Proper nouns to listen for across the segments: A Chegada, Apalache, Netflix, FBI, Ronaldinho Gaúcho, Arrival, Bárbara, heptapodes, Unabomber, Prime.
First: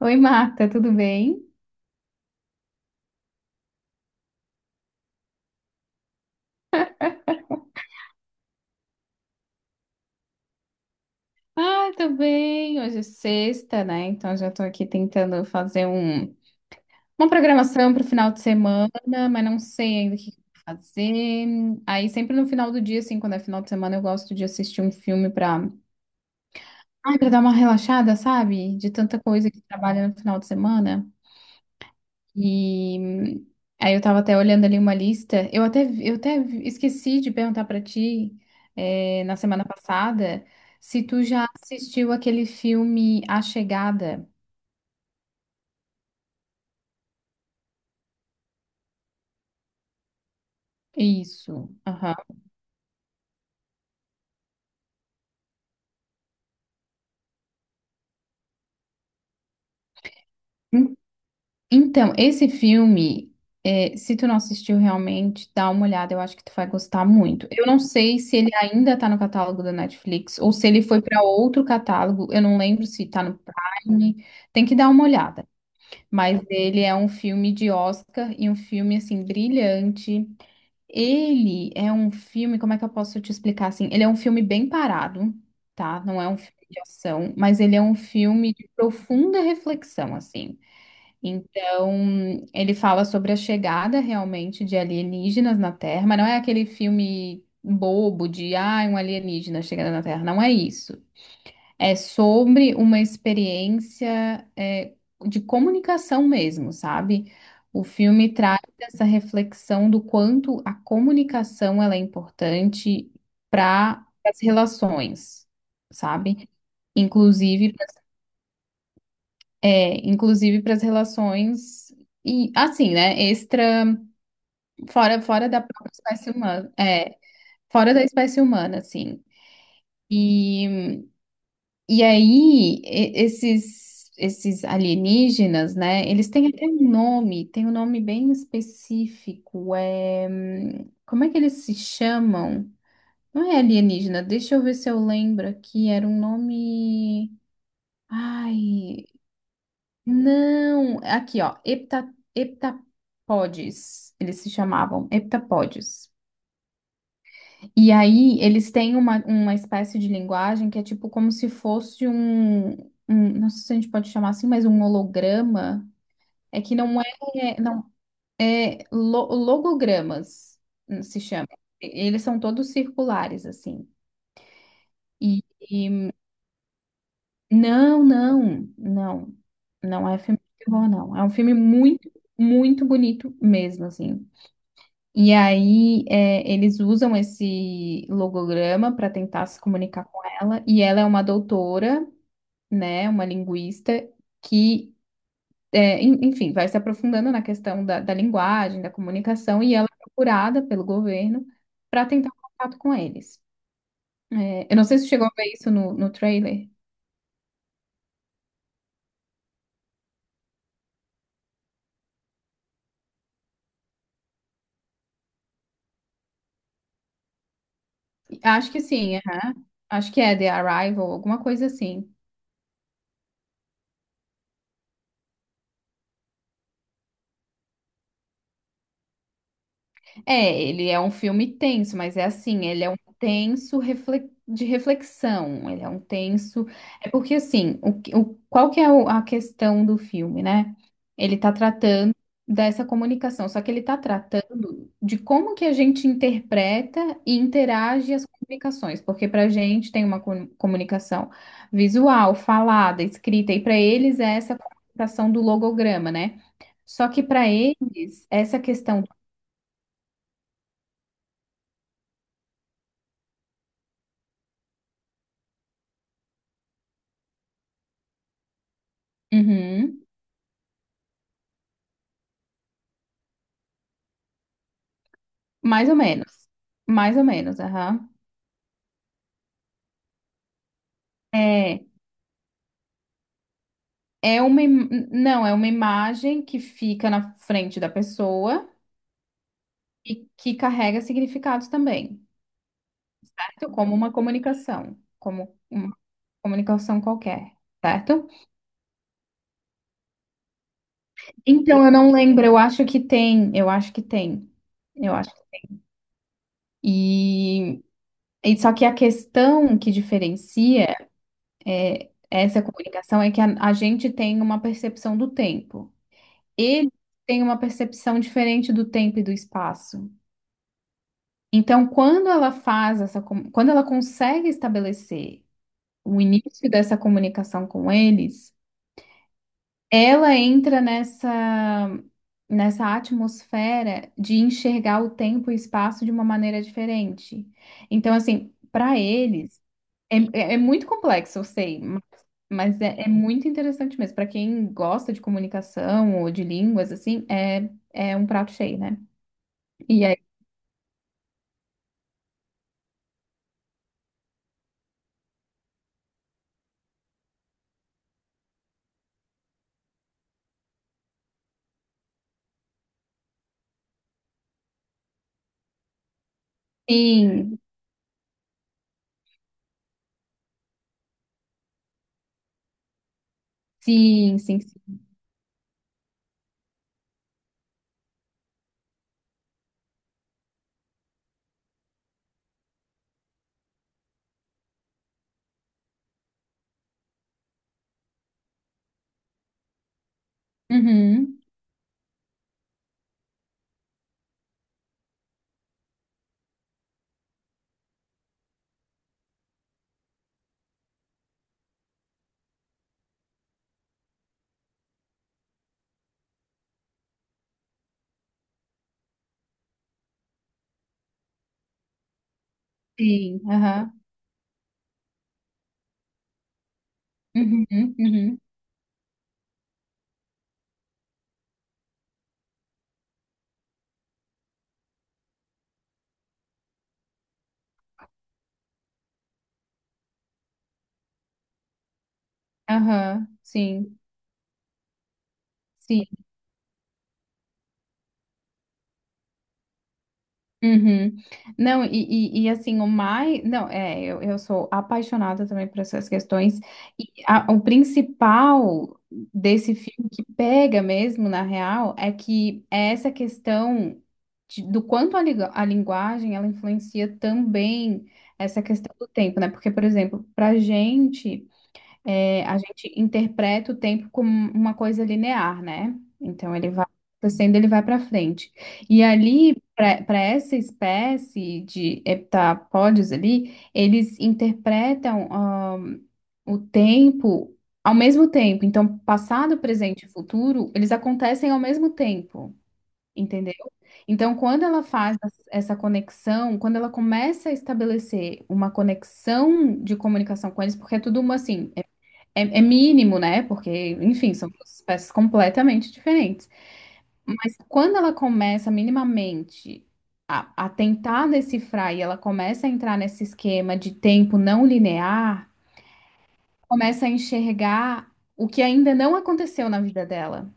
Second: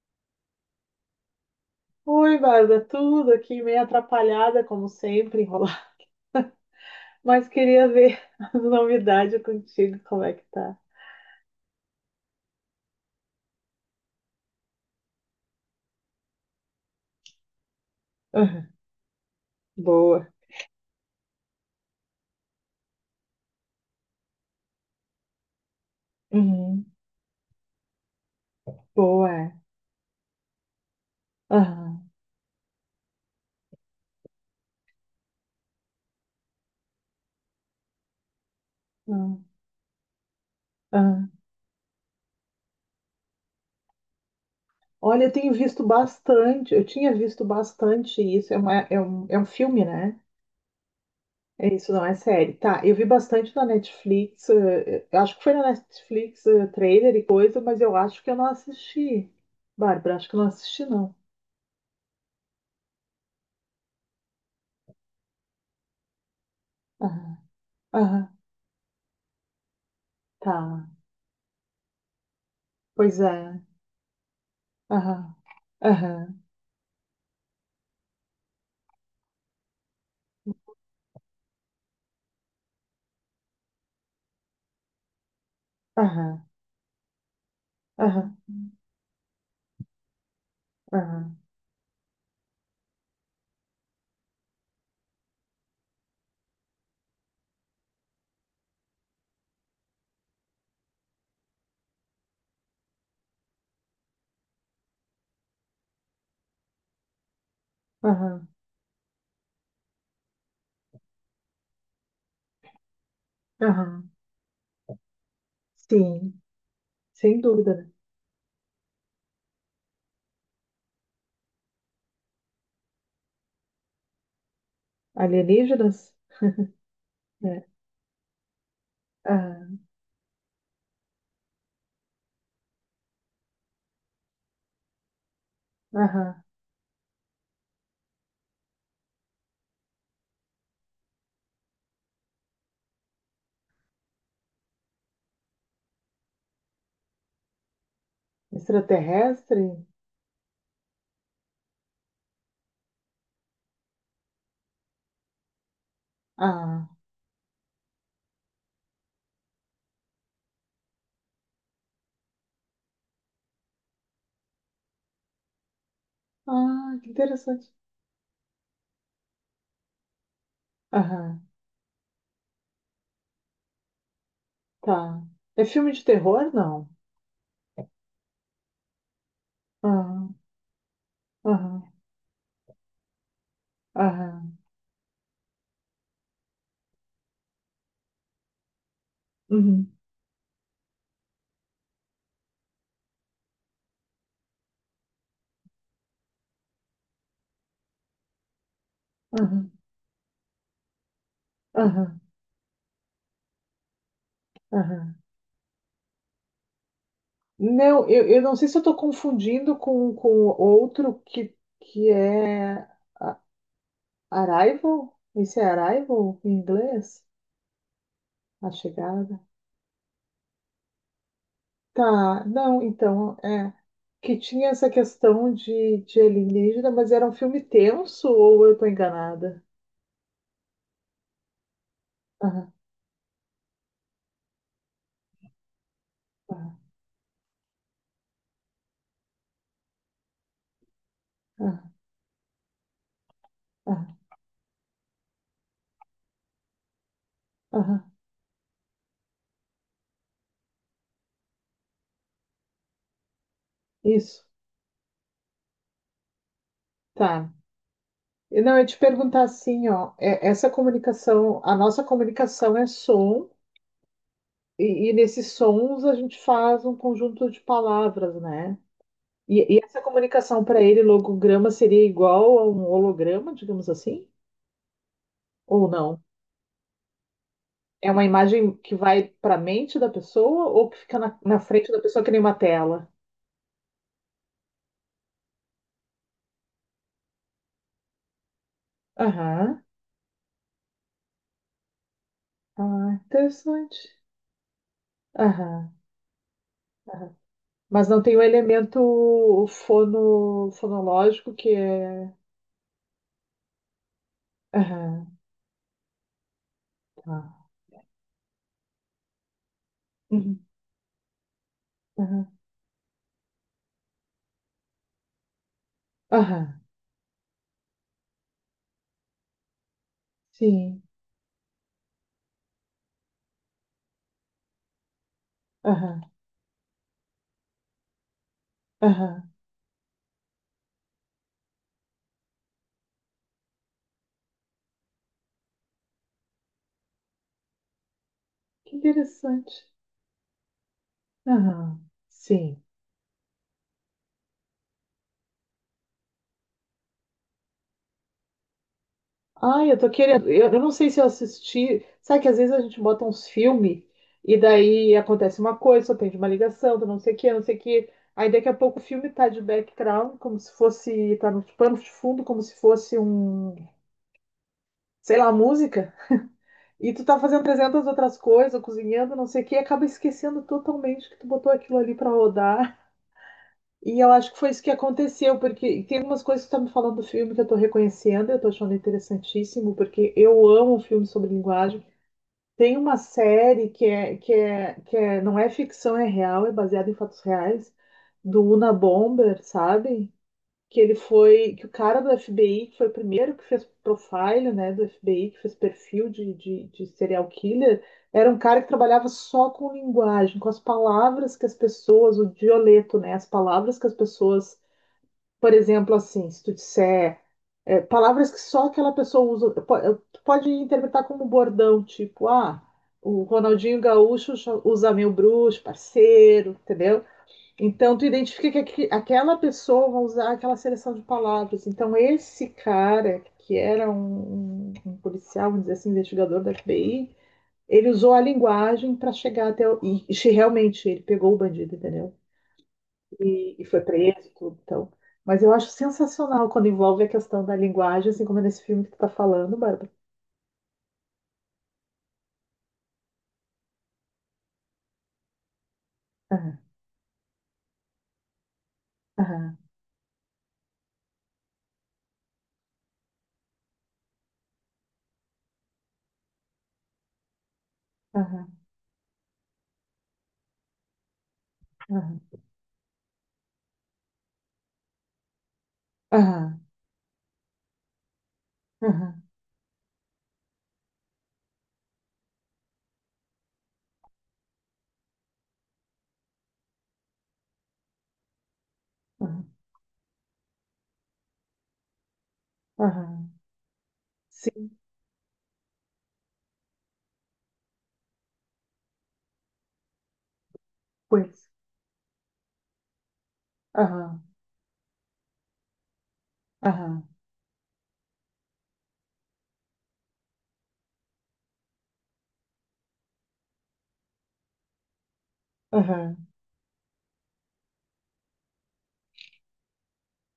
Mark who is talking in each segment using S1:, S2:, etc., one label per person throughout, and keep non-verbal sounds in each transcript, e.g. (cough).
S1: Oi, Marta, tudo bem?
S2: Oi, Bárbara, tudo aqui meio atrapalhada, como sempre, enrolar. (laughs) Mas queria ver as novidades contigo, como é que tá?
S1: Ah, tô bem. Hoje é sexta, né? Então já tô aqui tentando fazer uma programação para o final de
S2: Aham.
S1: semana, mas não sei ainda o
S2: Boa.
S1: que que eu vou fazer. Aí sempre no final do dia, assim, quando é final de semana, eu gosto de assistir um filme para,
S2: Uhum.
S1: ai, para dar uma relaxada, sabe? De tanta
S2: Boa,
S1: coisa
S2: é.
S1: que trabalha no final de semana.
S2: Aham,
S1: E hum, Aí eu tava até olhando ali uma lista. Eu até esqueci de perguntar pra ti, na
S2: aham,
S1: semana passada, se tu
S2: aham.
S1: já assistiu aquele filme A Chegada.
S2: Olha, eu tenho visto bastante, eu tinha visto bastante isso, é, é é um filme, né?
S1: Isso.
S2: É isso, não é
S1: Aham.
S2: série. Tá, eu vi bastante na Netflix, eu acho que foi na Netflix, trailer e coisa, mas eu acho que eu não assisti. Bárbara, acho que eu não assisti,
S1: Hum,
S2: não.
S1: então, esse filme, se tu não assistiu realmente, dá uma olhada, eu acho que tu vai gostar
S2: Aham,
S1: muito. Eu não sei
S2: aham,
S1: se ele ainda tá no catálogo da Netflix ou se ele
S2: tá.
S1: foi pra outro catálogo. Eu não lembro se
S2: Pois
S1: tá no
S2: é.
S1: Prime. Tem que dar uma
S2: Aham.
S1: olhada.
S2: Aham.
S1: Mas ele é um filme de Oscar e um filme assim brilhante. Ele é um filme, como é que eu posso te explicar assim? Ele é um filme bem parado, tá? Não é um
S2: Aham.
S1: filme de ação, mas ele é um
S2: Aham.
S1: filme de profunda reflexão, assim.
S2: Aham.
S1: Então, ele fala sobre a chegada realmente de alienígenas na Terra, mas não é aquele filme bobo de, ah, um alienígena chegando na Terra, não é isso. É sobre uma experiência é, de comunicação mesmo, sabe? O filme
S2: Aham.
S1: traz essa reflexão do quanto a comunicação ela é importante para
S2: Aham.
S1: as relações,
S2: Sim.
S1: sabe?
S2: Sem
S1: Inclusive,
S2: dúvida, né?
S1: é, inclusive para as relações e assim, né? Extra fora da própria
S2: Alienígenas?
S1: espécie humana, é,
S2: Né?
S1: fora da espécie humana, assim.
S2: Aham.
S1: E E aí, e- esses, esses alienígenas, né? Eles
S2: Aham.
S1: têm até um nome, tem um nome bem específico. É... como é que eles se chamam? Não é alienígena, deixa eu ver se eu lembro aqui. Era um nome. Ai,
S2: Extraterrestre?
S1: não! Aqui, ó, hepta... heptapodes. Eles se chamavam heptapodes.
S2: Ah.
S1: E aí, eles têm uma espécie de linguagem que é tipo como se fosse um, um- não sei se a gente pode chamar assim, mas um holograma. É que
S2: Ah,
S1: não é,
S2: que interessante.
S1: não, é lo- logogramas, se chama.
S2: Aham.
S1: E- eles são todos circulares, assim.
S2: Tá.
S1: E,
S2: É filme de
S1: e-
S2: terror? Não.
S1: não, não, não, não é
S2: Aham.
S1: filme de terror, não. É um filme
S2: Aham.
S1: muito, muito bonito mesmo, assim.
S2: Aham.
S1: E aí, é, eles usam esse logograma para tentar se
S2: Uhum.
S1: comunicar com ela. E ela é uma doutora, né, uma linguista, que, é, en- enfim, vai se aprofundando na questão da, da linguagem, da comunicação.
S2: Aham.
S1: E ela é procurada pelo governo para
S2: Aham.
S1: tentar um contato com eles. É, eu não sei se
S2: Aham.
S1: chegou a ver isso no, no trailer.
S2: Não, eu não sei se eu estou confundindo com outro que é. Arrival? Esse é Arrival em inglês? A
S1: Acho que sim,
S2: chegada?
S1: aham. Acho que é The Arrival, alguma coisa assim.
S2: Tá, não, então, é. Que tinha essa questão de alienígena, mas era um filme tenso ou eu tô enganada?
S1: É, ele é um filme tenso, mas é assim,
S2: Aham,
S1: ele é um tenso refle- de reflexão, ele é um tenso.
S2: aham,
S1: É porque assim, o, que- o- qual que é o- a questão do filme, né? Ele tá
S2: aham,
S1: tratando dessa comunicação, só que ele tá
S2: aham,
S1: tratando de como que a gente interpreta e
S2: aham.
S1: interage as comunicações, porque pra gente tem uma com- comunicação visual, falada, escrita, e pra eles é
S2: Isso,
S1: essa comunicação do logograma, né? Só que pra
S2: tá.
S1: eles, essa
S2: E não, eu ia te
S1: questão.
S2: perguntar assim, ó, essa comunicação, a nossa comunicação é som, e nesses sons a gente faz um conjunto de palavras, né? E essa
S1: Uhum.
S2: comunicação para ele, logograma, seria igual a um holograma, digamos assim? Ou
S1: Mais ou
S2: não?
S1: menos. Mais ou menos, aham.
S2: É uma imagem que vai para a mente da pessoa ou que fica na
S1: É,
S2: frente da pessoa que nem uma tela?
S1: é uma, im- não, é uma imagem que fica na frente da pessoa
S2: Aham.
S1: e que carrega significados também,
S2: Ah,
S1: certo?
S2: interessante.
S1: Como
S2: Aham,
S1: uma comunicação
S2: aham.
S1: qualquer,
S2: Mas não
S1: certo?
S2: tem o elemento fono, fonológico que
S1: Então, eu não
S2: é.
S1: lembro, eu acho que tem, eu acho.
S2: Aham. Tá.
S1: E, e só que a questão que
S2: Uhum.
S1: diferencia
S2: Aham.
S1: essa comunicação é que a gente tem uma percepção do tempo.
S2: Aham.
S1: Ele tem uma percepção diferente do tempo e do espaço.
S2: Sim.
S1: Então, quando ela faz essa, com- quando ela consegue estabelecer o
S2: Aham.
S1: início dessa comunicação com eles,
S2: Aham.
S1: ela entra nessa nessa atmosfera de enxergar o tempo e espaço de uma maneira diferente. Então, assim,
S2: Que
S1: para eles
S2: interessante.
S1: é, é- é muito complexo, eu sei,
S2: Aham. Sim.
S1: mas é, é muito interessante mesmo. Para quem gosta de comunicação ou de línguas, assim, é, é um prato cheio, né?
S2: Ai, eu
S1: E
S2: tô
S1: aí,
S2: querendo. Eu não sei se eu assisti. Sabe que às vezes a gente bota uns filmes e daí acontece uma coisa, só tem de uma ligação, do não sei o que, não sei o que. Aí daqui a pouco o filme tá de background, como se fosse. Tá no pano de fundo, como se fosse um. Sei lá, música. E tu tá
S1: sim,
S2: fazendo 300 outras coisas, cozinhando, não sei o que, e acaba esquecendo totalmente que tu botou aquilo ali pra rodar. E eu
S1: sim,
S2: acho que
S1: sim,
S2: foi isso que
S1: sim.
S2: aconteceu, porque tem algumas coisas que tu tá me falando do filme que eu tô reconhecendo, eu tô achando interessantíssimo, porque eu amo filme sobre linguagem. Tem uma série que é, não é ficção, é real, é baseada em fatos reais, do Una Bomber, sabe?
S1: Uhum,
S2: Que o cara do FBI, que foi o primeiro que fez profile, né, do FBI, que fez perfil de serial killer, era um cara que trabalhava só com linguagem, com as palavras que as pessoas, o dioleto, né, as palavras que as pessoas, por exemplo, assim, se tu disser é, palavras que só aquela pessoa usa. Pode interpretar como um bordão, tipo, ah,
S1: sim,
S2: o
S1: aham,
S2: Ronaldinho Gaúcho usa meu bruxo, parceiro, entendeu?
S1: uhum,
S2: Então tu
S1: uhum,
S2: identifica que aquela pessoa vai usar aquela seleção de palavras. Então esse cara, que era um policial, vamos dizer assim, investigador da FBI, ele usou a linguagem para chegar até o... E, e realmente ele pegou o bandido, entendeu?
S1: aham,
S2: E
S1: sim,
S2: foi preso e tudo, então. Mas eu acho
S1: sim,
S2: sensacional quando envolve a questão da linguagem, assim como é nesse filme que tu tá falando, Bárbara.
S1: uhum. Não, e assim, o mais, não, é, eu sou apaixonada também por essas questões,
S2: Aham,
S1: e a- o principal desse
S2: aham,
S1: filme que pega mesmo, na real, é que é essa questão de- do quanto a, liga- a linguagem, ela influencia também essa
S2: aham,
S1: questão do tempo, né? Porque, por exemplo, pra gente...
S2: aham,
S1: é, a gente interpreta o tempo como uma coisa linear, né? Então ele
S2: aham,
S1: vai acontecendo, ele vai para frente. E
S2: aham,
S1: ali, para essa espécie de heptapódios ali, eles interpretam o tempo ao mesmo tempo. Então, passado,
S2: aham,
S1: presente e futuro, eles acontecem ao mesmo tempo.
S2: aham.
S1: Entendeu? Então, quando ela
S2: Sim,
S1: faz as- essa conexão, quando ela começa a estabelecer uma conexão de comunicação com eles, porque é tudo uma
S2: pois.
S1: assim, é, é mínimo, né? Porque, enfim,
S2: Aham,
S1: são duas espécies completamente diferentes.
S2: aham,
S1: Mas quando ela começa minimamente a tentar decifrar e ela começa a entrar nesse esquema de tempo não linear,
S2: aham.
S1: começa a enxergar o que ainda não aconteceu na vida dela,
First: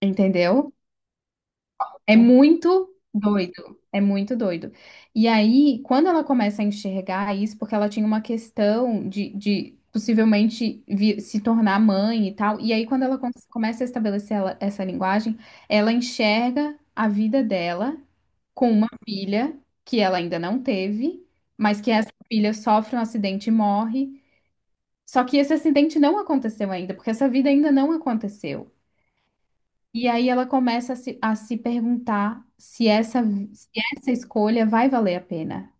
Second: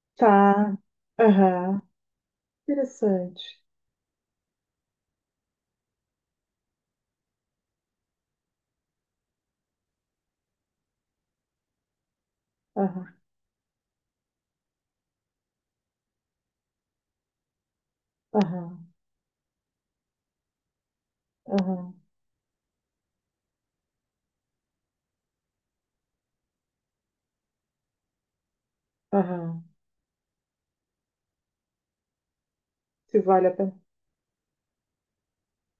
S1: entendeu?
S2: Tá. Aham.
S1: É muito
S2: Interessante.
S1: doido, é muito doido. E aí, quando ela começa a enxergar isso, porque ela tinha uma questão de possivelmente vi- se tornar mãe e tal, e aí quando
S2: Aham,
S1: ela com- começa a estabelecer ela- essa linguagem, ela enxerga a vida dela com uma
S2: aham,
S1: filha que ela ainda não teve, mas que
S2: aham,
S1: essa filha sofre um acidente e morre. Só que esse acidente não aconteceu ainda, porque essa vida ainda não aconteceu.
S2: aham.
S1: E aí ela começa a se perguntar se
S2: Se
S1: essa,
S2: vale a
S1: se
S2: pena.
S1: essa escolha vai valer a pena,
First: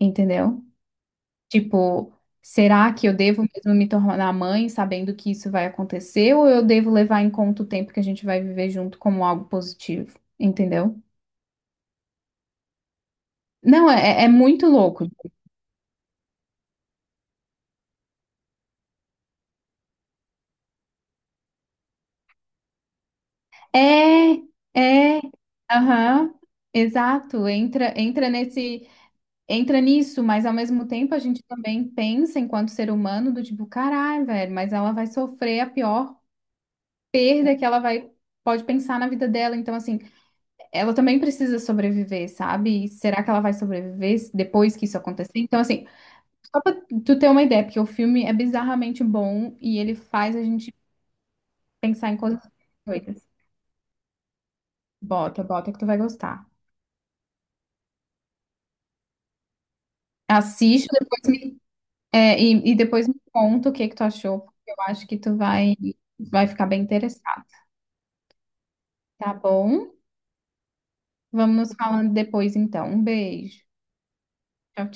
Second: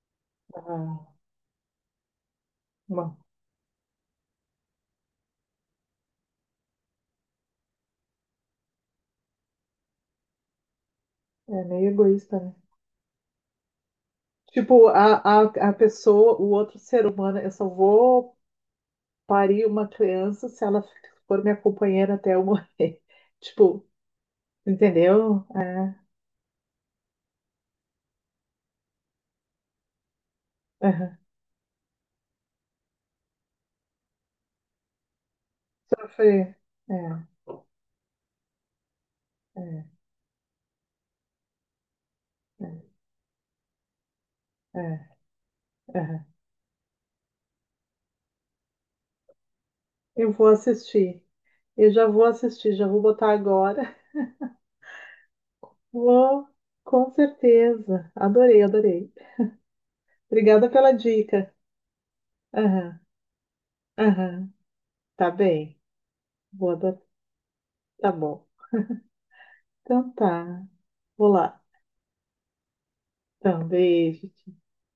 S1: entendeu?
S2: Aham.
S1: Tipo, será que eu
S2: Bom,
S1: devo mesmo me tornar mãe sabendo que isso vai acontecer, ou eu devo levar em conta o tempo que a gente vai viver junto como algo positivo, entendeu?
S2: é meio egoísta, né?
S1: Não, é, é muito
S2: Tipo,
S1: louco.
S2: a pessoa, o outro ser humano, eu só vou parir uma criança se ela for minha companheira até eu morrer. (laughs) Tipo,
S1: É, é,
S2: entendeu? É,
S1: aham, exato, entra, entra nesse. Entra nisso, mas ao mesmo tempo
S2: aham.
S1: a gente também pensa enquanto ser humano do tipo, caralho, velho, mas ela vai sofrer a pior
S2: Sofrer. É,
S1: perda que ela vai pode pensar na vida dela, então
S2: é,
S1: assim, ela também precisa sobreviver,
S2: é,
S1: sabe? E será que ela vai sobreviver depois
S2: é,
S1: que isso acontecer? Então assim,
S2: aham.
S1: só pra tu ter uma ideia, porque o filme é bizarramente bom e ele
S2: Eu
S1: faz a
S2: vou
S1: gente
S2: assistir. Eu já
S1: pensar em
S2: vou
S1: coisas
S2: assistir, já vou
S1: doidas.
S2: botar agora. (laughs)
S1: Bota, bota que tu vai gostar.
S2: Vou, com certeza. Adorei, adorei. Obrigada
S1: Assiste
S2: pela
S1: depois
S2: dica.
S1: me é, e
S2: Aham,
S1: depois me conta o que que tu achou,
S2: aham.
S1: porque eu acho que
S2: Tá
S1: tu vai,
S2: bem.
S1: vai ficar
S2: Vou
S1: bem
S2: adotar.
S1: interessado,
S2: Tá bom.
S1: tá bom?
S2: Então tá. Vou
S1: Vamos
S2: lá.
S1: nos falando depois, então. Um beijo.
S2: Então, beijo.
S1: Tchau, tchau.